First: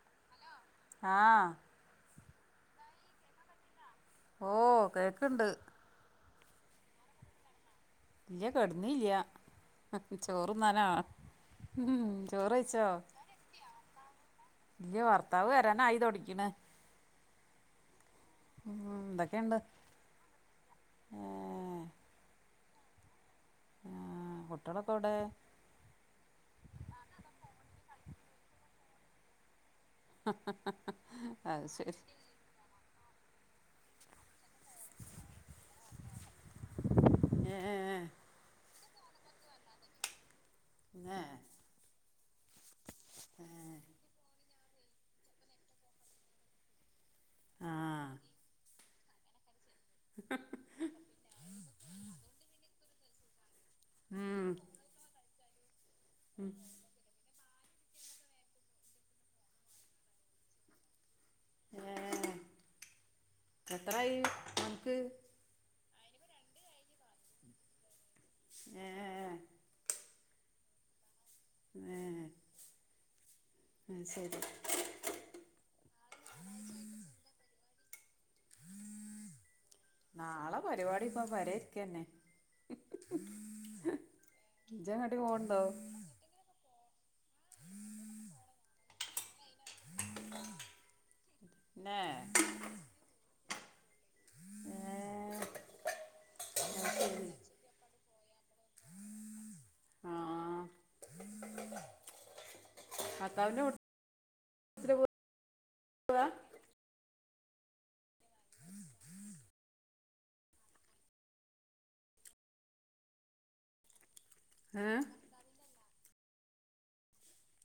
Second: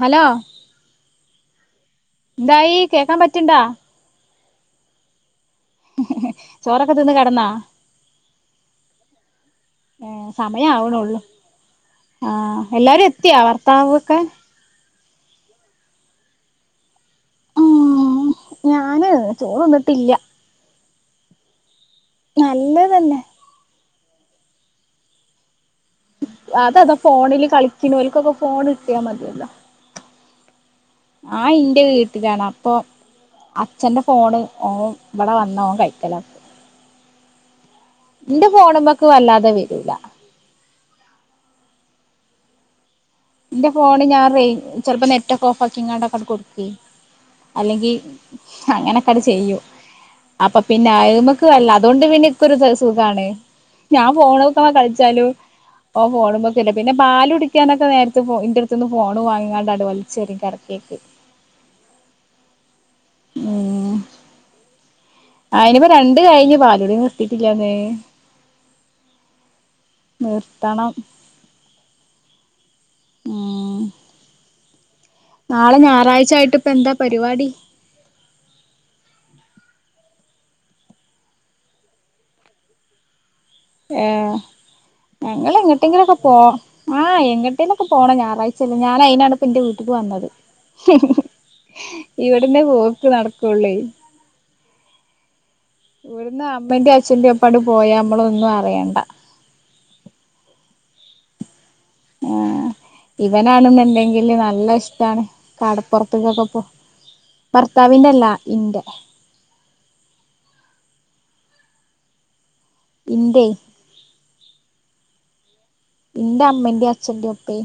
Hello ആ എന്തായി കേക്കാൻ പറ്റണ്ടാ ഓ കേക്കണ്ട് ചോറൊക്കെ തിന്ന് കിടന്നാ ഇല്ല കെടന്നില്ല ഏ സമയം ചോറുതിന്നാനാ ആവണൊള്ളു ആ എല്ലാരും എത്തിയാ ഭർത്താവ് ഒക്കെ ഇല്ല ഭർത്താവ് വരാൻ ആയി തൊടിക്കണ് ഉം ഞാന് ചോറൊന്നിട്ടില്ല ആ നല്ലതല്ലേ ആ കുട്ടികളൊക്കെ എവിടെ അത അതാ ഫോണില് കളിക്കുന്നു ഓർക്കൊക്കെ ഫോൺ കിട്ടിയാൽ മതിയല്ലോ ആ അത് എന്റ ശരി വീട്ടിലാണ് അപ്പൊ അച്ഛന്റെ ഫോണ് ഓ ഇവിടെ വന്ന ഓൻ കയ്ക്കലാക്കും ഏഹ് വല്ലാതെ വരൂല [inaudible] എന്റെ ഏഹ് ഫോണ് ഞാൻ റെ- ചെലപ്പോ നെറ്റ് ഒക്കെ ഓഫ് ആക്കിങ്ങാട്ടൊക്കട് കൊടുക്കും അല്ലെങ്കിൽ ആഹ് അങ്ങനൊക്കട് ചെയ്യും അപ്പൊ പിന്നെയ്മക്ക് വല്ല അതൊണ്ട് പിന്നെ ഇക്കൊരു സുഖാണ് ഞാൻ ഉം ഫോണക്കമ്മ കളിച്ചാലു ഓൻ ഫോണ്മ്മക്കര്ല്ല പിന്നെ പാലല് കുടിക്കാനൊക്കെ നേര ഇന്റെട്ത്ത്ന്ന് ഫോണ് വാങ്ങിക്കാണ്ടട് വലിച്ചെറിയും കട്ക്കീക്ക് ഏ എത്രായി നമുക്ക് അയിനിപ്പ രണ്ട്‌ കഴിഞ്ഞ് പാലുടി നിർത്തീട്ടില്ലാന്നേ ഏഹ് നിർ ത്തണം ഏ ഉം നാളെ ഞായറാഴ്ച ആയിട്ടിപ്പ എന്താ പരിപാടി? നാളെ പരിപാടി ഇപ്പ പോരെരിക്കന്നെ ഏ ഞങ്ങള് പോവ്ണ്ടോ എങ്ങട്ടെങ്കിലൊക്കെ പോ ആ എങ്ങട്ടേലൊക്കെ പോണം ഞായറാഴ്ചല്ലേ ഞാൻ അയിനാണ് എന്റെ വീട്ട്ക്ക് വന്നത് ന്നെ ഇവിട്ന്നേ പോക്ക് നടക്കൊള്ളെയ് ഏ ഇവിട്ന്ന് അമ്മേന്റേം അച്ഛന്റേം ഒപ്പാട് പോയാ നമ്മളൊന്നും അറിയണ്ട ആ ആഹ് ഭർത്താവിന്റെ ഇവനാണ്ന്ന്ണ്ടെങ്കില് നല്ല കൂട്ടത്തില് ഇഷ്ടാണ് പോവാ കടപ്പുർത്ത്ക്കൊക്കെ പോ ഭർത്താവിന്റെല്ലാ ഇന്റെ ഇന്റെയ് ഏ ന്റെ അമ്മന്റേം അച്ഛന്റെം ഒപ്പേ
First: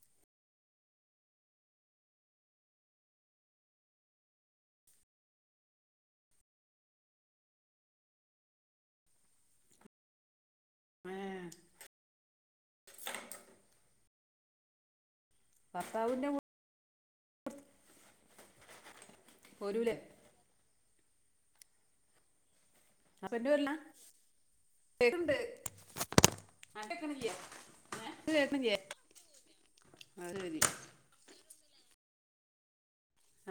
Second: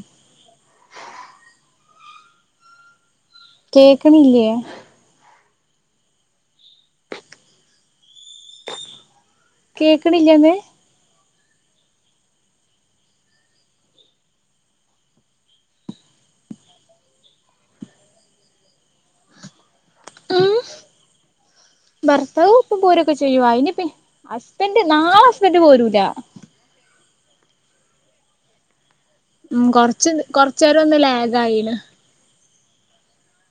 കേക്ക്‌ണില്ലേ? കേക്ക്‌ണില്ലേന്ന് ഏ, ഭർത്താവിന്റെ പോരൂലേ ഉം ഭർത്താവ ഇപ്പ പോരൊക്കെ ചെയ്യും അപ്പന്റെ വരില്ല അയ്നിപ്പി ഹസ്ബന്റ് നാളെ കേക്കുണ്ട് ഹസ്ബന്റ് പോരൂല കേക്ക്‌ണില്ലേ? ഉം കൊർച്ച് കൊറച്ചേരം ഒന്ന് ലാഗായിണ്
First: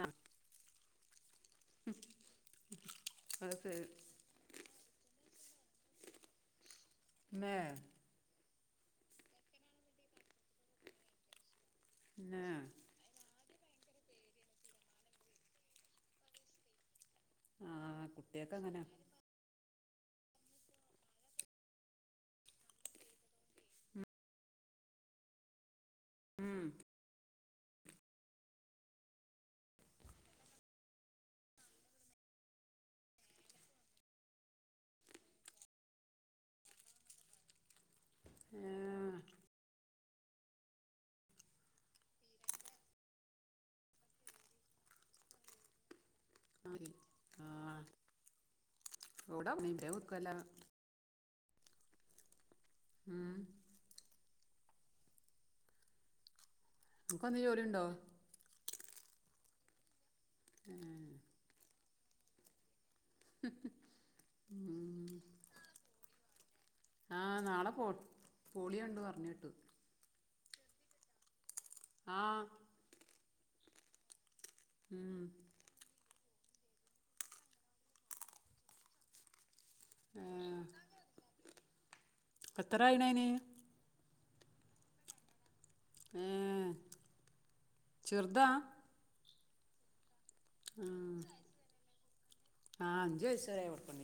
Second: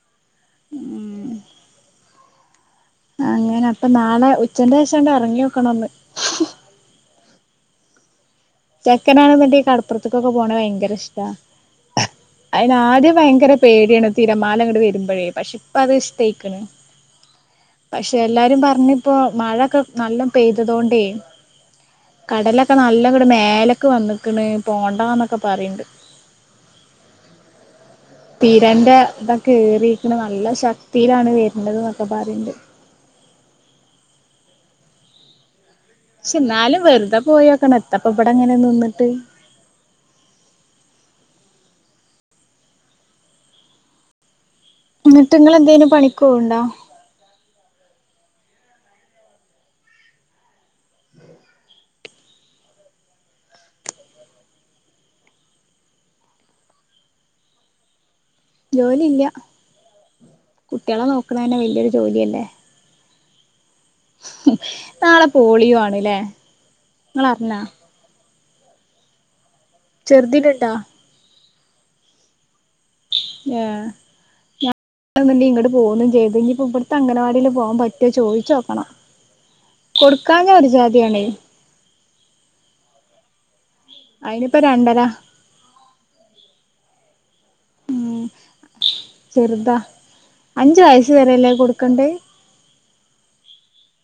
ആഹ് ഉം [inaudible] അത് അങ്ങനെ ശരി അപ്പൊ നാളെ ഉച്ചന്റെഷണ്ട് അറങ്ങിയോക്കണൊന്ന് ഏ ചെക്കനാണ്ന്ന്ണ്ടേ കടപ്പുറത്തക്കൊക്കെ പോണ ഭയങ്കര ഇഷ്ട പിന്നെ അയിന് ആദ്യം ഭയങ്കര പേടിയാണ് തിരമാലങ്ങട്ട് വരുമ്പോഴേ പക്ഷെ ഇപ്പ അത് ഇഷ്ടയ്ക്കുണു ആ പക്ഷെ കുട്ടിയൊക്കെ എല്ലാരും അങ്ങനെ പറഞ്ഞ്പ്പോ മഴൊക്കെ നല്ല പെയ്തതോണ്ടേ കടലൊക്കെ നല്ലങ്ങട് മേലക്ക്‌ വന്നക്ക്ണ് പോണ്ടാന്നൊക്കെ പറയണ്ട് ഉം തിരന്റെ ഇതൊക്കെ ഏറീക്ക്‌ണ് നല്ല ശക്തിയിലാണ് വര്ന്നത് ന്നൊക്കെ പറയ്ണ്ട് ക്ഷെ ന്നാലും വെറുതെ പോയോക്കണം എത്താപ്പം ബടെങ്ങനെ ഏ, നിന്നിട്ട് ആ ന്നിട്ട്ങ്ങളെന്തേലും പണിക്കോവ്ണ്ടോ? ശരി. ആ [inaudible] [inaudible] അൻക്കെന്തേ ജോലിണ്ടോ? ജോലി ഇല്ല കുട്ടികളെ നോക്ക്‌ണെന്നെ വെല്യൊരു ജോലിയല്ലേ ഉം നാളെ പോളിയോ ആണ്ലേ ഇങ്ങളറിഞ്ഞോ പോളിയ ഇണ്ട് പറഞ്ഞ് കേട്ടു. ചെറുതിനിണ്ടാ? ആഹ് എഹ് ഞാൻ ഉം പിന്നെ ഇങ്ങട് പോന്നും ചെയ്ത് ഇനി പ്പ ഇവിടത്തെ അംഗൻവാടിൽ പോവാൻ പറ്റോ ചോദിച്ച് നോക്കണം. കൊടുക്കാഞ്ഞ ഒരു ജാതിയാണ്. എത്രയായിണ് അയിന്? അയിനിപ്പ രണ്ടര. ഏഹ് ചെർതാ. ചെർതാ. അഞ്ച് വയസ്സ് വരെല്ലേ കൊടുക്കണ്ടേ? ആ അഞ്ച് വയസ്സ് വരെ കൊടുക്കണ്ടി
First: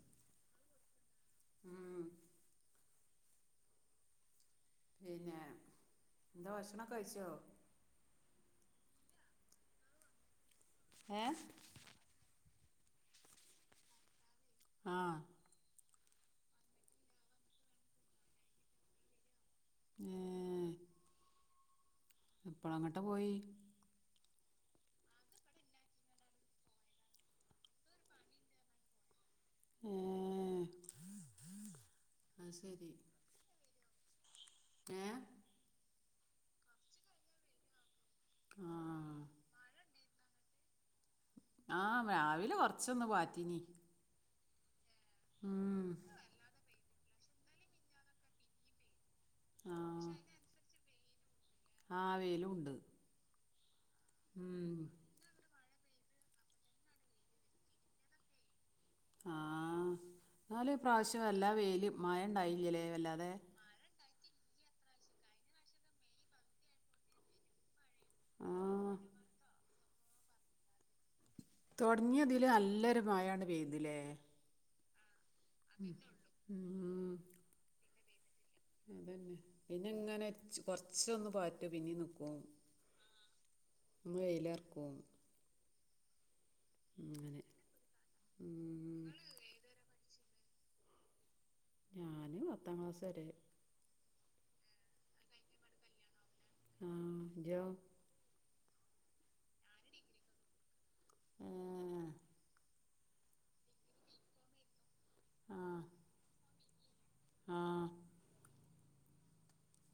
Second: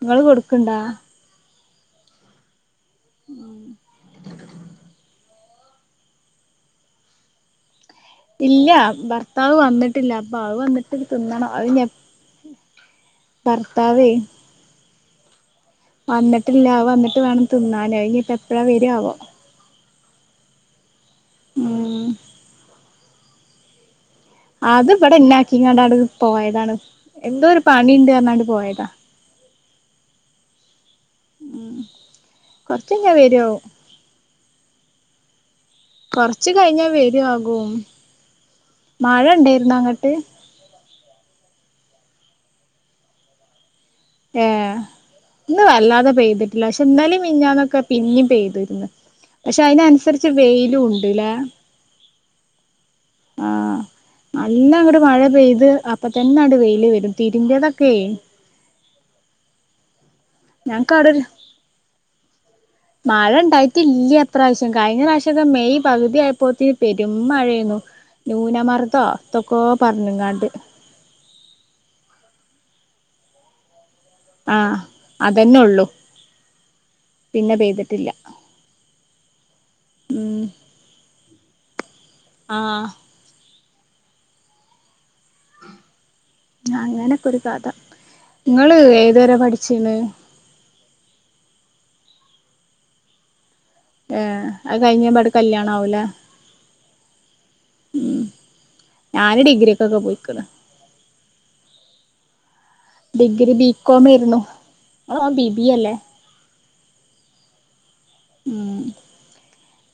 നിങ്ങള് കൊടു ക്കണ്ടാ? ആഹ് മ് പിന്നെ എന്താ ഭക്ഷണം ഒക്കെ കഴിച്ചോ? ഇല്ല, ഭർത്താവ് വന്നിട്ടില്ല, അപ്പ അത് വന്നിട്ട് ഏ തിന്നണം, അത് ഇനിയെപ് ഭർത്താവേ ആ വന്നിട്ടില്ല, വന്നിട്ട് വേണം തിന്നാനെ ഇനിപ്പ എപ്പഴാ വരാ ആവോ? മ് ഉം എപ്പള അങ്ങട്ട് പോയി. അത് ഇവിടെ എന്നെ ആക്കി ഇങ്ങാണ്ടാട് പോയതാണ്, എന്തോ ഒരു പണിണ്ട് പറഞ്ഞാണ്ട് പോയതാ. ഏഹ് മ് കൊറച്ചഞ്ഞ വരു. ഏ കൊറച്ച് കഴിഞ്ഞാൽ വരു ആകും ആ മഴ ഇണ്ടായിര്ന്ന അങ്ങ ട്ട് ആഹ് രാവിലെ കൊറച്ചൊന്ന് പാറ്റീനി ഏ ഇന്ന് ഉം. വല്ലാതെ പെയ്തിട്ടില്ല ശെ ഇന്നലിം മിനിഞ്ഞാന്നൊക്കെ പിന്നിം പെയ്ത്ക്ക്ണ് പക്ഷെ അയിനനുസരിച്ച് വെയിലും ഉണ്ട്ല്ലേ ആവേലും ഉണ്ട് ആഹ് നല്ലങ്ങോട്ട് മഴ പെയ്ത് അപ്പ തന്നെട് വെയില് വരും തിരിമ്പിതൊക്കെ ആഹ് എന്നല് അവിടെ പ്രാവശ്യം ഒരു വല്ല വെയില് മായ ഉണ്ടായില്ലലേ വല്ലാതെ മഴ ഉണ്ടായിട്ടില്ല ഇപ്രാവശ്യം കഴിഞ്ഞ പ്രാവശ്യക്കെ മെയ് പകുതിയപ്പോന് പെരും മഴയ്നു ആ ന്യൂനമർതോ എതൊക്കോ പറഞ്ഞ്ങ്ങാണ്ട് തുടങ്ങിതില് നല്ലൊരു മഴാണ് പെയ്തില്ലേ ആഹ് അതെന്നെള്ളൂ ഉം, പിന്നെ പെയ്തിട്ടില്ല അതന്നെ പിന്നെ ഇങ്ങനെ ഉം കൊറച്ചൊന്ന് പാറ്റോ പിന്നീ നിക്കും ആ വെയിലർക്കും ആഹ് അങ്ങനൊക്കെ ഒരു കഥ നിങ്ങള് ഉം, ഏതുവരെ പഠിച്ചിന്ന് ഞാന് പത്താം ക്ലാസ് വരെ ഏ അത് കഴിഞ്ഞമ്പട കല്യാണ ആവൂല [inaudible] ഞാന് ഡിഗ്രിയ ഒക്കൊക്കെ പോയികണ് [inaudible] ഡിഗ്രി ബികോം ആരുന്നു ആ ബിബി അല്ലേ ആ ഉം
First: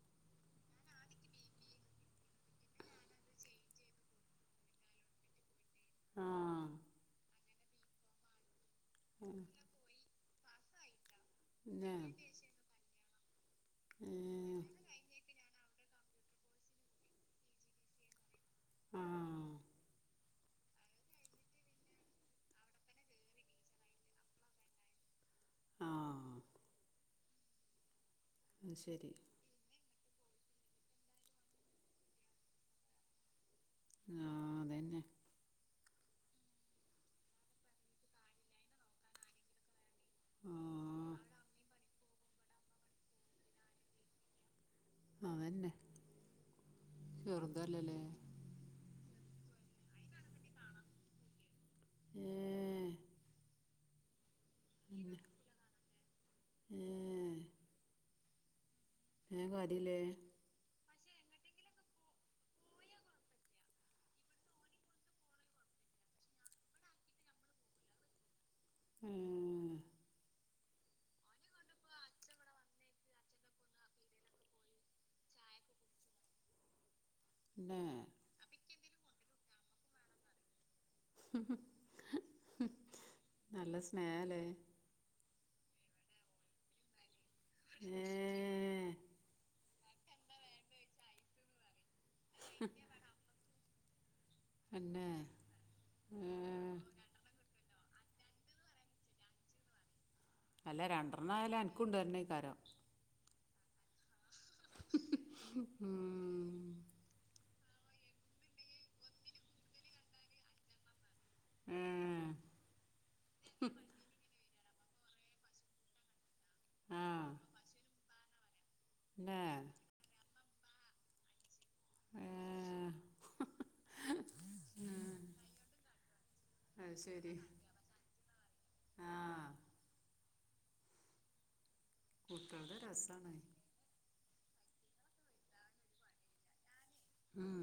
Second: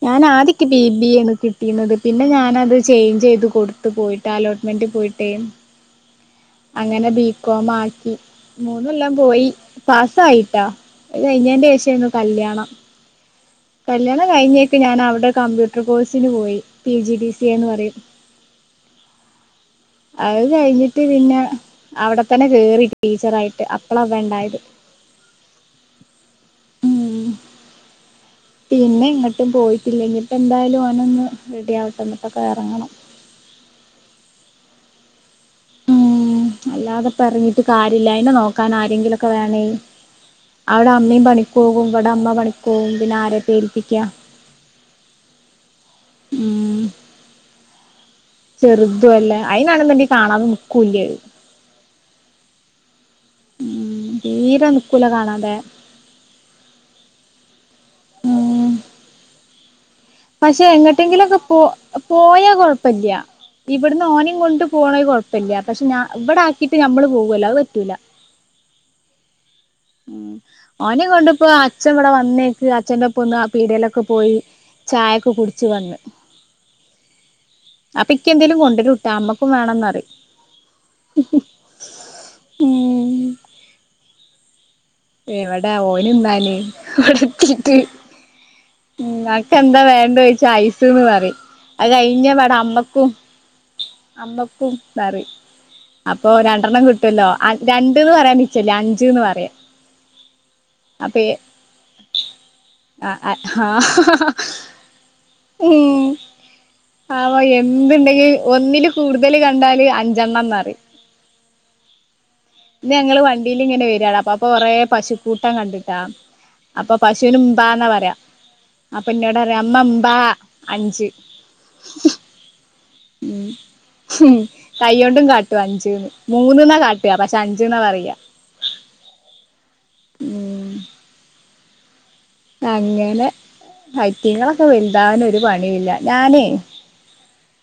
ഞാൻ ആദ്യക്ക ബിബിണ് കിട്ടിയുന്നത് പിന്നെ ഞാനത് ചേഞ്ച് ചെയ്ത് കൊടുത്ത പോയിട്ടാലോട്ട ്മെന്റ് പോയിട്ടേ ആ അങ്ങനെ ബികോം ആക്കി മൂന്ന് കൊല്ലം ആ, പോയി പാസായിട്ടാ ഇത് കയിഞ്ഞന്റെ പിന്നെ ശേഷയാരുന്നു കല്യാണം ഏ, കല്യാണം കഴിഞ്ഞേക്കെ ഞാൻ അവിടെ കമ്പ്യൂട്ടർ കോഴ്സിന് പോയി പി ജി ഡി സിന്ന് പറയും ആഹ് അത് കഴിഞ്ഞിട്ട് പിന്നെ അവിടെത്തന്നെ കേറി ടീച്ചറായിട്ട് അപ്പള ഇവൻണ്ടായത് ആ ഉം അത് പിന്നെ ശരി ഇങ്ങട്ടും പോയി ഇല്ലെങ്കി ഇപ്പ എന്തായാലും അവന് ഒന്ന് റെഡി ആവട്ടെന്നട്ടൊക്കെ ന്ന് ഇറങ്ങണം ആഹ അതന്നെ ഉം അല്ലാതെെ ഇപ്പോ ഇറങ്ങിട്ട് കാര്യല്ല അയിനെ നോക്കാൻ ആരെങ്കിലുമൊക്കെ വേണേയ് ആ അവിടെ അമ്മയും പണിക്ക് പോവും ഇവിടെ അമ്മ പണിക്ക് പോകും പിന്നെ ആരെ ഏൽപ്പിക്കാ ആഹ ന്നെ ഉം [unintelligible] ചെറുതുംല്ല അയ്നാണന്നുണ്ടെങ്കി കാണാതെ നിക്കൂല്ല ഏഹ് ഉം തീരെ നിക്കൂല കാണാതെ ഏഹ് ഉം കാര്യല്ലേ പക്ഷെ എങ്ങോട്ടെങ്കിലും ഒക്കെ പോ പോയാ കൊഴപ്പില്ല ഇവിടുന്ന് ഓനെയും കൊണ്ട് പോയാ കൊഴപ്പമില്ല പക്ഷെ ഞാ ഇവിടെ ആക്കീട്ട് നമ്മള് പോ കൊല്ലോ അത് പറ്റൂല [inaudible] ഏഹ് ഉം ഓനെ കൊണ്ടിപ്പോ അച്ഛൻ ഇവിടെ വന്നേക്ക് അച്ഛന്റെ ഒപ്പം ഒന്ന് ആ പീടകയിലൊക്കെ നന് പോയി ചായൊക്കെ കുടിച്ച് വന്ന് പിന്നെ അപ്പൊ ക്ക് എന്തേലും കൊണ്ടരും റ്റാ അമ്മക്കും വേണം എന്നു പറയും ഹ് ഹ് ഹ് നല്ല നല്ല സ്‌നേഹല്ലെ എവിടെ ഓന് തിന്നാന് ഏഹ് [unintelligible] എന്താ വേണ്ട ചോയിച്ച ഐസന്ന് പറയും അത് കഴിഞ്ഞ ഇവിടെ അമ്മക്കും അമ്മക്കും പിന്നെ പറയും അപ്പൊ ഏഹ് രണ്ടെണ്ണം കിട്ടുല്ലോ രണ്ടന്ന് പറയാൻ നിച്ചല്ല അഞ്ചന്ന് പററിം അല്ല രണ്ടെണ്ണം ആയാല് അനക്ക് കൊണ്ട് തേകാരം ആഹ്ഹ ഹ ഹ ഹ് ഹ് അപ്പൊ മ്മ് എന്തുണ്ടെങ്കിൽ ഒന്നില് കൂടുതല് കണ്ടാല് അഞ്ചെണ്ണം എന്ന് പറയും ഏഹ് ഇന്ന് ഞങ്ങള് വണ്ടിൽ ഇങ്ങനെ വരിയാണ് അപ്പൊപ്പൊ കൊറെ പശുക്കൂട്ടം കണ്ടിട്ടാ അപ്പൊ ആഹ് പശുവിന് ഉമ്പാന്നാ പറയാ അപ്പൊ പിന്നെ എന്നന്നോട് അമ്മാ ഇമ്പാ അഞ്ച് ഏഹ് മ് ഹും കൈ്യ ഉം കൊണ്ടും കാട്ടും അഞ്ചുന്ന് മൂന്ന്ന്നാ കാട്ടുവാ പക്ഷെ അഞ്ചുന്നാ പറയാ ആഹ മ്മ് കുട്ടികളുടെ അങ്ങനെ രസാണ് പറ്റങ്ങളൊക്കെ വലുതാവാൻ ഒരു പണിയില്ല ഞാനേ ഉം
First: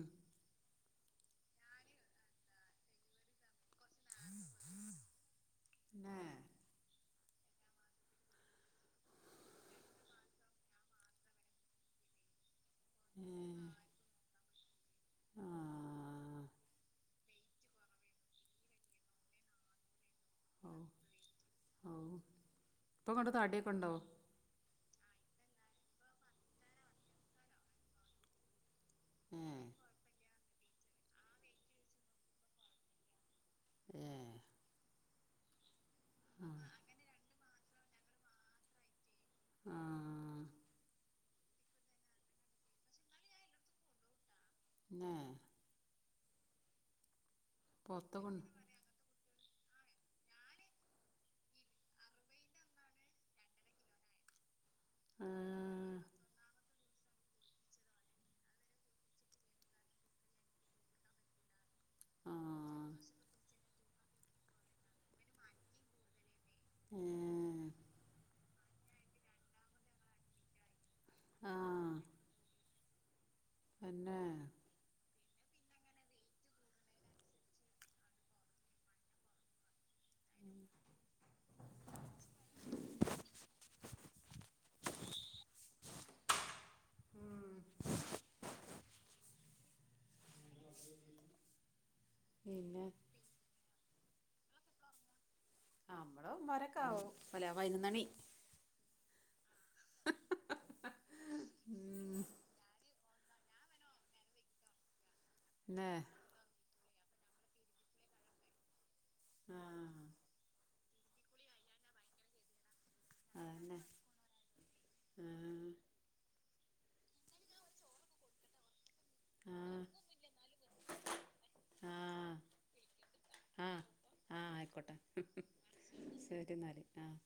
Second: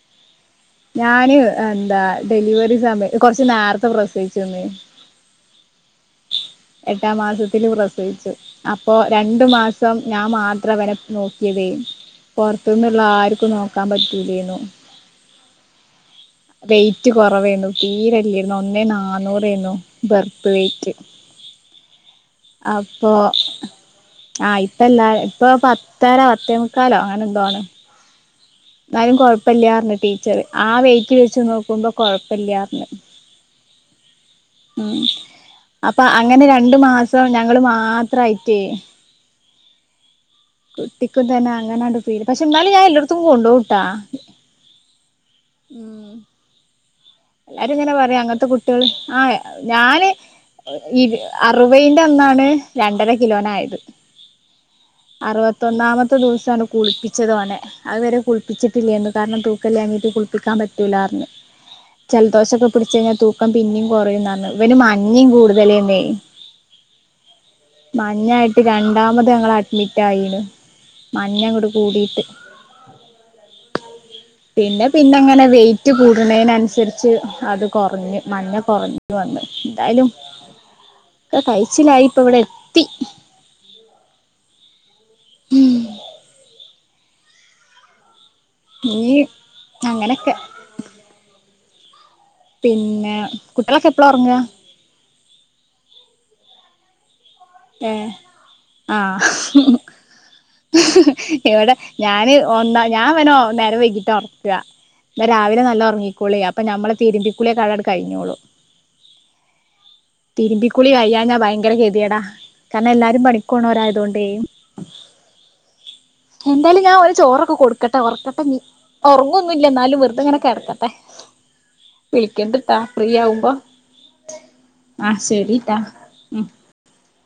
ഞാന് എന്താ ഡെലിവറി സമയം കൊറച്ച് നേരത്തെ പ്രസവിച്ചന്ന് ഉം എട്ടാം മാസത്തില് പ്രസവിച്ചു അപ്പൊ രണ്ടു മാസം ഞാൻ മാത്രം അവനെ നോക്കിയതേ പുറത്തുനിന്നള്ള ആർക്കും ഏഹ് നോക്കാൻ പറ്റുല്ലാരുന്നു ആഹ് വെയ്റ്റ് കുറവായിരുന്നു തീരെല്ലാരുന്നു ഒന്നേ നാന്നൂറായിരുന്നു ബെർത്ത് ഔ വെയ്റ്റ് ഔ അപ്പൊ ഇപ്പങ്ങട്ട് തടിയൊക്കെ ഉണ്ടോ ആഹ ഇപ്പല്ലാ ഇപ്പൊ പത്തര പത്തേമുക്കാലോ അങ്ങനെ എന്തോ ആണ് എന്നാലും ഏഹ് കൊഴപ്പില്ലന്ന് ടീച്ചർ ആ വെയിറ്റ് വെച്ച് നോക്കുമ്പോ കൊഴപ്പില്ലർന്ന് ഏ [unintelligible] അപ്പൊ അങ്ങനെ രണ്ടു മാസം ഞങ്ങള് മാത്രയിട്ടേ ആഹ് കുട്ടിക്കും തന്നെ അങ്ങനാണ്ട് പില് പക്ഷെ എന്നാലും ഞാൻ എല്ലായിടത്തും കൊണ്ടോട്ടാ ഉം എല്ലാരും ഇങ്ങനെ പറയാ പൊറത്ത് കൊ അങ്ങനത്തെ കുട്ടികള് ആ ഞാന് ഇ അറുപന്റെ ഒന്നാണ് രണ്ടര കിലോനയത് ഏഹ് അറുവത്തൊന്നാമത്ത ദിവസമാണ് കുളിപ്പിച്ചത്തോനെ അതുവരെ കുളിപ്പിച്ചിട്ടില്ലേന്ന് കാരണം തൂക്കല്ലാഞ്ഞിട്ട് കുളിപ്പിക്കാൻ പറ്റൂല്ല ആർന്നു ഉ [inaudible] ജലദോഷമൊക്കെ പിടിച്ച് കഴിഞ്ഞാൽ തൂക്കം പിന്നയും കുറയുന്നാണ് ഇവന് മഞ്ഞയും കൂടുതലന്നേ ഏഹ് മഞ്ഞായിട്ട് രണ്ടാമത് ഞങ്ങള് അഡ്മിറ്റ് ആയിണ് മഞ്ഞ കൂടെ ആഹ് കൂടിട്ട് തന്നെ പിന്നെ പിന്നെ അങ്ങനെ വെയിറ്റ് കൂടുന്നതിനനുസരിച്ച് അത് കുറഞ്ഞു മഞ്ഞ കുറഞ്ഞു വന്നു എന്തായാലും ഉം ഒക്കെ കഴിച്ചിലായി ഇപ്പ ഇവിടെ എത്തി ഉം ഉം ഈ അങ്ങനെയൊക്കെ പിന്നെ കുട്ടികളൊക്കെ എപ്പളാ ഉറങ്ങുക നമ്മള വരക്കാവോ [unintelligible] ഏ ആ ഇവിടെ ഉം ഞാന് ഒന്ന ഞാൻ ഇവനോ നേരം വൈകിട്ടാ ഉറക്കുക എന്ന രാവിലെ നല്ല ന്നെ ഉറങ്ങിക്കോളീ അപ്പൊ നമ്മള തിരുമ്പിക്കുളി കടാട കയിഞ്ഞോളൂ ആഹ് തിരുമ്പി [unintelligible] കുളി കഴിയാഞ്ഞാ ഭയങ്കര ഗതികേടാ കാരണം എല്ലാരും അതന്നെ പണിക്കോണവരായതു കൊണ്ടേ ആഹ് എന്തായാലും ഞാൻ ഒരു ചോറൊക്കെ കൊടുക്കട്ടെ ഉറക്കട്ടെ ഉറങ്ങൊന്നുമില്ല എന്നാലും വെറുതെ ഇങ്ങനെ കിടക്കട്ടെ ആഹ് വിളിക്കേണ്ടിട്ടാ ഫ്രീ ആവുമ്പോ ആ ആയിക്കോട്ടെ ആഹ് ശരിട്ടാ ഉം ശരി എന്നാല് ആഹ്